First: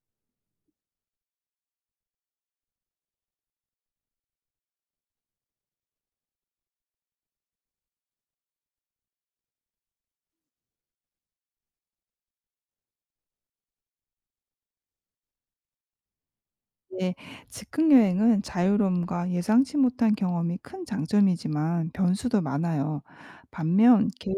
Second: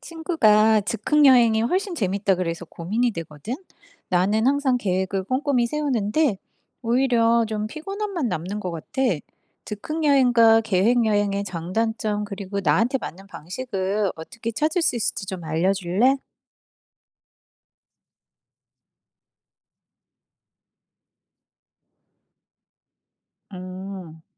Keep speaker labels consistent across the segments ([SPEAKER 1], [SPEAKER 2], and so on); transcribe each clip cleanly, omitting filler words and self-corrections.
[SPEAKER 1] 친구가 즉흥 여행이 훨씬 재밌다 그래서 고민이 되거든. 나는 항상 계획을 꼼꼼히 세우는데 오히려 좀 피곤함만 남는 것 같아. 즉흥 여행과 계획 여행의 장단점 그리고 나한테 맞는 방식을 어떻게 찾을 수 있을지 좀 알려줄래?
[SPEAKER 2] 네. 즉흥 여행은 자유로움과 예상치 못한 경험이 큰 장점이지만 변수도 많아요. 반면
[SPEAKER 1] 음,
[SPEAKER 2] 계획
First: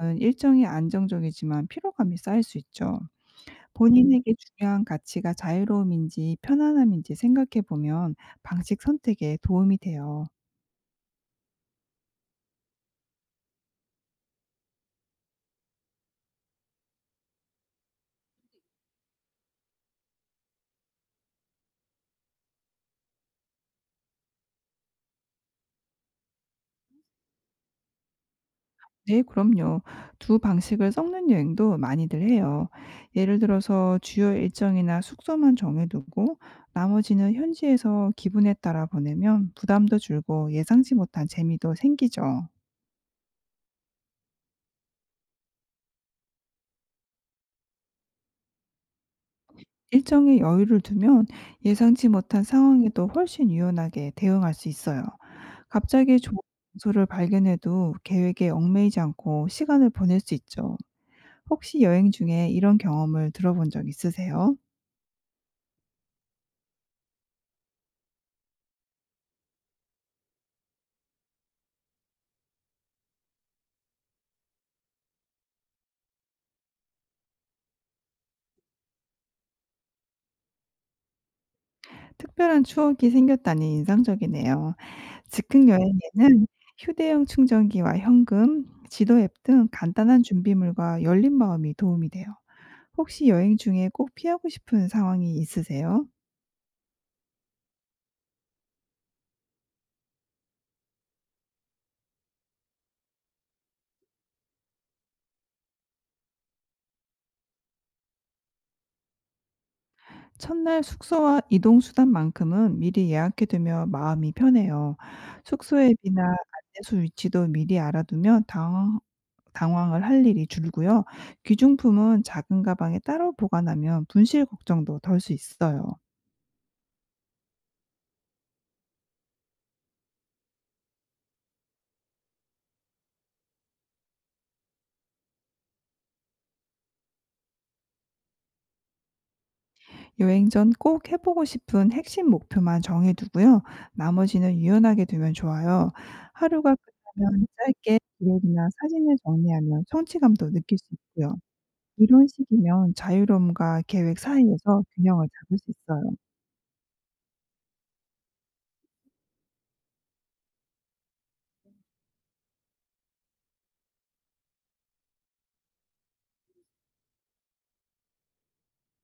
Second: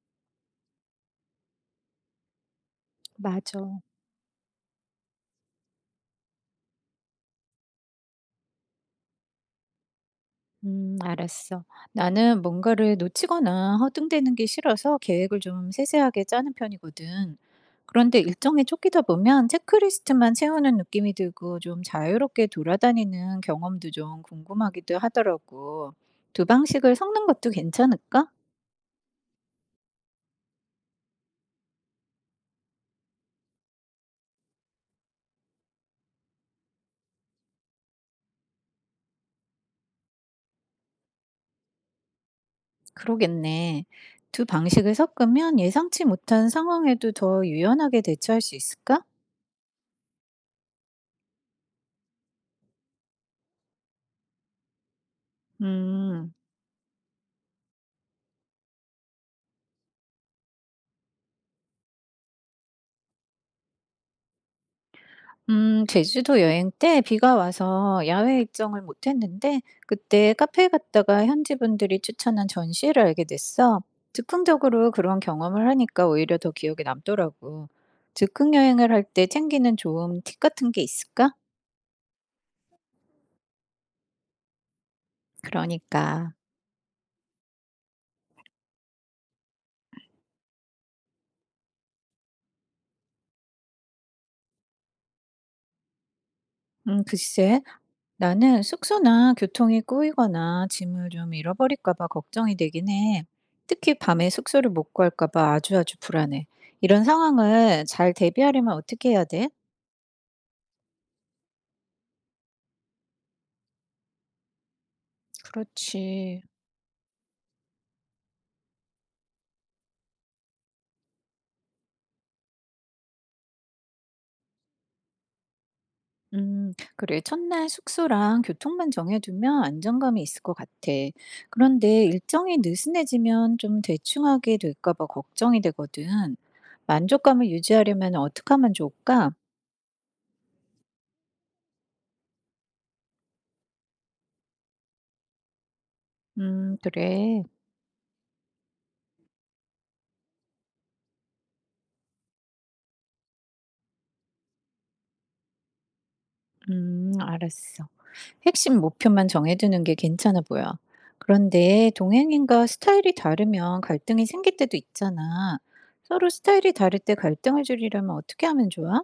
[SPEAKER 2] 여행은 일정이 안정적이지만 피로감이 쌓일 수 있죠.
[SPEAKER 1] 맞아.
[SPEAKER 2] 본인에게 중요한 가치가 자유로움인지 편안함인지 생각해 보면 방식 선택에 도움이 돼요.
[SPEAKER 1] 알았어. 나는 뭔가를 놓치거나 허둥대는 게 싫어서 계획을 좀 세세하게 짜는 편이거든. 그런데 일정에 쫓기다 보면 체크리스트만 채우는 느낌이 들고 좀 자유롭게 돌아다니는 경험도 좀 궁금하기도 하더라고. 두 방식을 섞는 것도 괜찮을까?
[SPEAKER 2] 네, 그럼요. 두 방식을 섞는 여행도 많이들 해요. 예를 들어서 주요 일정이나 숙소만 정해 두고 나머지는 현지에서 기분에 따라 보내면 부담도 줄고 예상치 못한 재미도 생기죠.
[SPEAKER 1] 그러겠네. 두 방식을 섞으면 예상치 못한 상황에도 더 유연하게 대처할 수 있을까?
[SPEAKER 2] 일정에 여유를 두면 예상치 못한 상황에도 훨씬 유연하게 대응할 수 있어요. 갑자기
[SPEAKER 1] 음.
[SPEAKER 2] 좋은 장소를 발견해도 계획에 얽매이지 않고 시간을 보낼 수 있죠. 혹시 여행 중에 이런 경험을 들어본 적 있으세요?
[SPEAKER 1] 제주도 여행 때 비가 와서 야외 일정을 못 했는데 그때 카페에 갔다가 현지 분들이 추천한 전시회를 알게 됐어. 즉흥적으로 그런 경험을 하니까 오히려 더 기억에 남더라고. 즉흥 여행을 할 때 챙기는 좋은 팁 같은 게 있을까?
[SPEAKER 2] 특별한 추억이 생겼다니 인상적이네요. 즉흥
[SPEAKER 1] 그러니까.
[SPEAKER 2] 여행에는 휴대용 충전기와 현금, 지도 앱 등 간단한 준비물과 열린 마음이 도움이 돼요. 혹시 여행 중에 꼭 피하고 싶은 상황이 있으세요?
[SPEAKER 1] 글쎄, 나는 숙소나 교통이 꼬이거나 짐을 좀 잃어버릴까 봐 걱정이 되긴 해. 특히 밤에 숙소를 못 구할까 봐 아주 아주 불안해. 이런 상황을 잘 대비하려면 어떻게 해야 돼?
[SPEAKER 2] 첫날 숙소와 이동 수단만큼은 미리 예약해두며 마음이 편해요. 숙소 앱이나
[SPEAKER 1] 그렇지.
[SPEAKER 2] 안내소 위치도 미리 알아두면 당황을 할 일이 줄고요. 귀중품은 작은 가방에 따로 보관하면 분실 걱정도 덜 수 있어요.
[SPEAKER 1] 그래. 첫날 숙소랑 교통만 정해두면 안정감이 있을 것 같아. 그런데 일정이 느슨해지면 좀 대충하게 될까 봐 걱정이 되거든. 만족감을 유지하려면 어떻게 하면 좋을까?
[SPEAKER 2] 여행 전 꼭 해보고 싶은 핵심 목표만 정해두고요. 나머지는 유연하게 두면 좋아요. 하루가
[SPEAKER 1] 그래.
[SPEAKER 2] 끝나면 짧게 기록이나 사진을 정리하면 성취감도 느낄 수 있고요. 이런 식이면 자유로움과 계획 사이에서 균형을 잡을 수 있어요.
[SPEAKER 1] 알았어. 핵심 목표만 정해두는 게 괜찮아 보여. 그런데 동행인과 스타일이 다르면 갈등이 생길 때도 있잖아. 서로 스타일이 다를 때 갈등을 줄이려면 어떻게 하면 좋아?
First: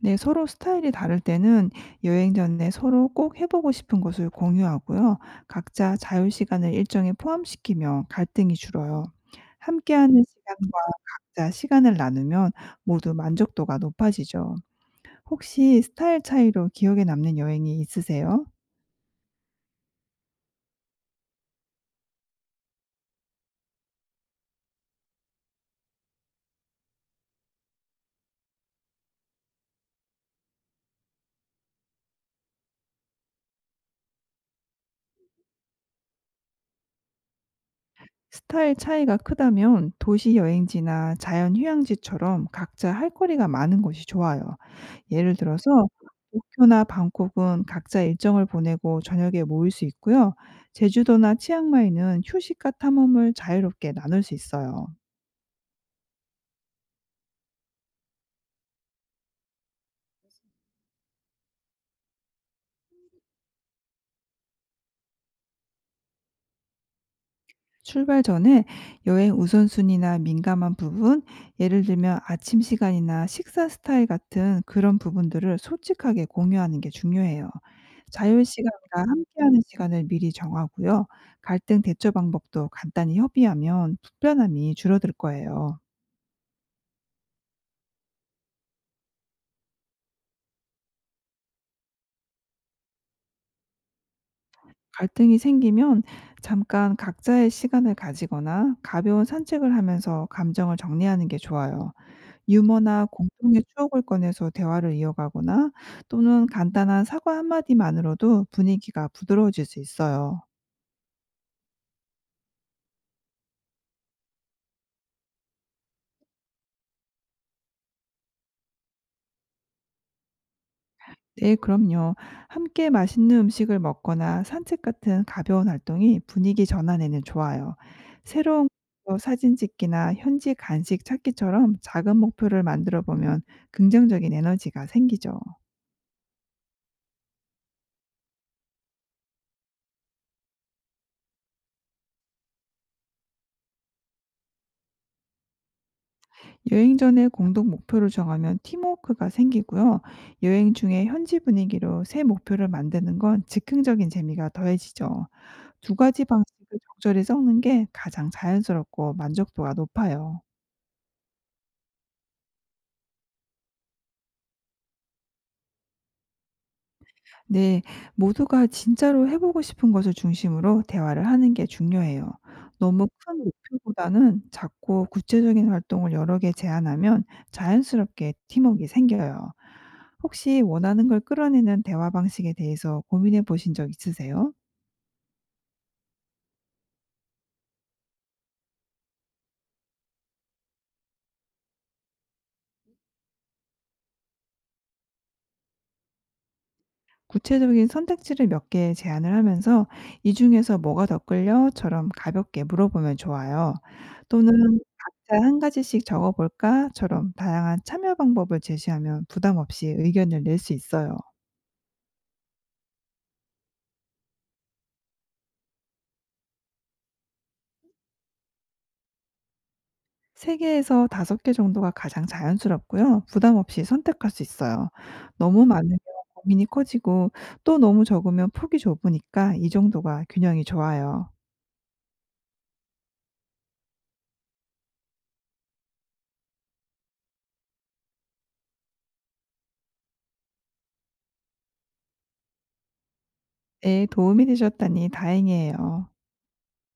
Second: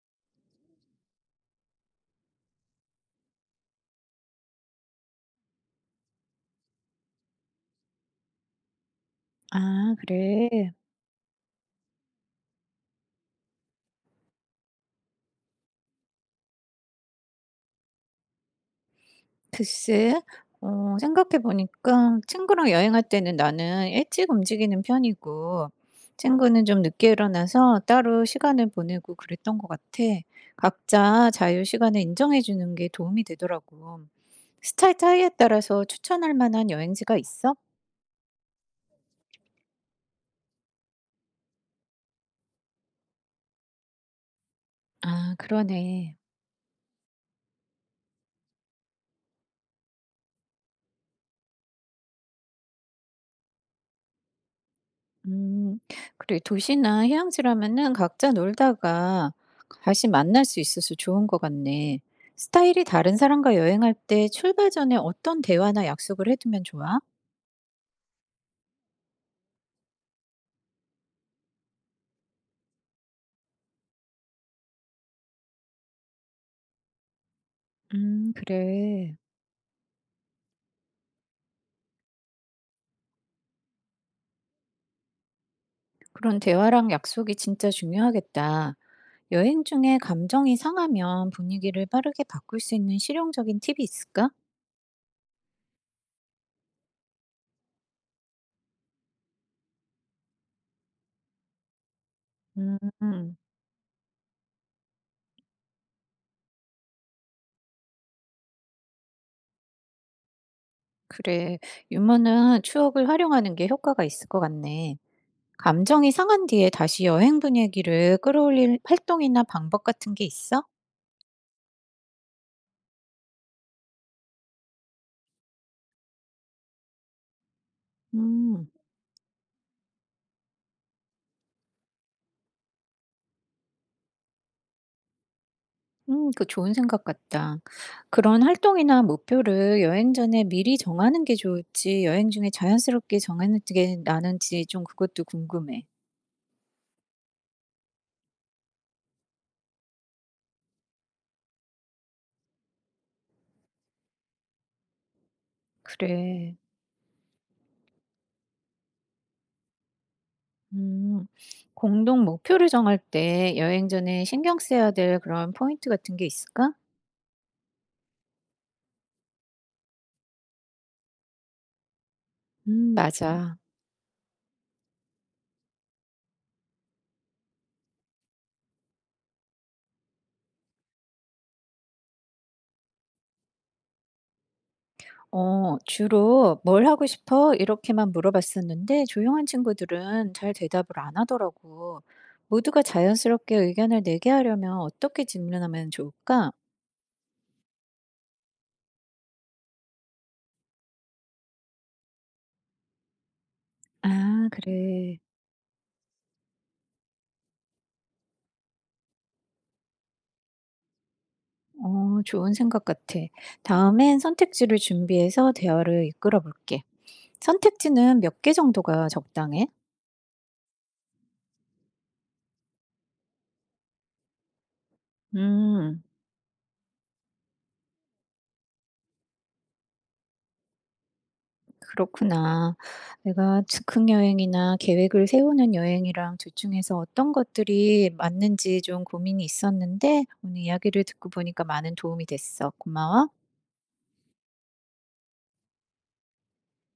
[SPEAKER 2] 네, 서로 스타일이 다를 때는 여행 전에 서로 꼭 해보고 싶은 것을 공유하고요. 각자 자유 시간을 일정에 포함시키면 갈등이 줄어요.
[SPEAKER 1] 아,
[SPEAKER 2] 함께하는
[SPEAKER 1] 그래.
[SPEAKER 2] 시간과 각자 시간을 나누면 모두 만족도가 높아지죠. 혹시 스타일 차이로 기억에 남는 여행이 있으세요?
[SPEAKER 1] 글쎄. 생각해 보니까 친구랑 여행할 때는 나는 일찍 움직이는 편이고 친구는 좀 늦게 일어나서 따로 시간을 보내고 그랬던 것 같아. 각자 자유 시간을 인정해 주는 게 도움이 되더라고. 스타일 차이에 따라서 추천할 만한 여행지가 있어?
[SPEAKER 2] 스타일 차이가 크다면 도시 여행지나 자연 휴양지처럼 각자 할 거리가 많은 곳이 좋아요.
[SPEAKER 1] 아
[SPEAKER 2] 예를 들어서
[SPEAKER 1] 그러네.
[SPEAKER 2] 도쿄나 방콕은 각자 일정을 보내고 저녁에 모일 수 있고요. 제주도나 치앙마이는 휴식과 탐험을 자유롭게 나눌 수 있어요.
[SPEAKER 1] 음. 그래 도시나 휴양지라면은 각자 놀다가 다시 만날 수 있어서 좋은 것 같네. 스타일이 다른 사람과 여행할 때 출발 전에 어떤 대화나 약속을 해 두면 좋아?
[SPEAKER 2] 출발 전에 여행 우선순위나 민감한 부분, 예를 들면 아침 시간이나 식사 스타일 같은 그런 부분들을 솔직하게 공유하는 게 중요해요. 자유 시간과
[SPEAKER 1] 그래.
[SPEAKER 2] 함께하는 시간을 미리 정하고요. 갈등 대처 방법도 간단히 협의하면 불편함이 줄어들 거예요.
[SPEAKER 1] 그런 대화랑 약속이 진짜 중요하겠다. 여행 중에 감정이 상하면 분위기를 빠르게 바꿀 수 있는 실용적인 팁이 있을까?
[SPEAKER 2] 갈등이 생기면 잠깐 각자의 시간을 가지거나 가벼운 산책을 하면서 감정을 정리하는 게 좋아요. 유머나
[SPEAKER 1] 음
[SPEAKER 2] 공통의 추억을 꺼내서 대화를 이어가거나 또는 간단한 사과 한마디만으로도 분위기가 부드러워질 수 있어요.
[SPEAKER 1] 그래. 유머는 추억을 활용하는 게 효과가 있을 것 같네. 감정이 상한 뒤에 다시 여행 분위기를 끌어올릴 활동이나 방법 같은 게 있어?
[SPEAKER 2] 네, 그럼요. 함께 맛있는 음식을 먹거나 산책 같은 가벼운 활동이 분위기 전환에는 좋아요. 새로운
[SPEAKER 1] 음,
[SPEAKER 2] 거 사진 찍기나 현지 간식 찾기처럼 작은 목표를 만들어 보면 긍정적인 에너지가 생기죠.
[SPEAKER 1] 그 좋은 생각 같다. 그런 활동이나 목표를 여행 전에 미리 정하는 게 좋을지, 여행 중에 자연스럽게 정하는 게 나는지 좀 그것도 궁금해.
[SPEAKER 2] 여행 전에 공동 목표를 정하면 팀워크가 생기고요. 여행 중에 현지 분위기로 새 목표를 만드는 건 즉흥적인 재미가 더해지죠. 두 가지
[SPEAKER 1] 그래.
[SPEAKER 2] 방식을 적절히 섞는 게 가장 자연스럽고 만족도가 높아요.
[SPEAKER 1] 음, 공동 목표를 정할 때 여행 전에 신경 써야 될 그런 포인트 같은 게 있을까?
[SPEAKER 2] 네, 모두가 진짜로 해보고 싶은 것을 중심으로 대화를 하는 게 중요해요. 너무 큰
[SPEAKER 1] 맞아.
[SPEAKER 2] 목표보다는 작고 구체적인 활동을 여러 개 제안하면 자연스럽게 팀워크가 생겨요. 혹시 원하는 걸 끌어내는 대화 방식에 대해서 고민해 보신 적 있으세요?
[SPEAKER 1] 주로 "뭘 하고 싶어?" 이렇게만 물어봤었는데 조용한 친구들은 잘 대답을 안 하더라고. 모두가 자연스럽게 의견을 내게 하려면 어떻게 질문하면 좋을까?
[SPEAKER 2] 구체적인 선택지를 몇 개 제안을 하면서 "이 중에서 뭐가 더 끌려?"처럼 가볍게 물어보면 좋아요.
[SPEAKER 1] 아
[SPEAKER 2] 또는
[SPEAKER 1] 그래.
[SPEAKER 2] "각자 한 가지씩 적어 볼까?"처럼 다양한 참여 방법을 제시하면 부담 없이 의견을 낼 수 있어요.
[SPEAKER 1] 좋은 생각 같아. 다음엔 선택지를 준비해서 대화를 이끌어 볼게. 선택지는 몇 개 정도가 적당해?
[SPEAKER 2] 3개 개에서 5개 정도가 가장 자연스럽고요. 부담 없이 선택할 수 있어요. 너무 많으면
[SPEAKER 1] 음.
[SPEAKER 2] 고민이 커지고 또 너무 적으면 폭이 좁으니까 이 정도가 균형이 좋아요.
[SPEAKER 1] 그렇구나. 내가 즉흥 여행이나 계획을 세우는 여행이랑 둘 중에서 어떤 것들이 맞는지 좀 고민이 있었는데 오늘 이야기를 듣고 보니까 많은 도움이 됐어. 고마워.
[SPEAKER 2] 네 도움이 되셨다니 다행이에요.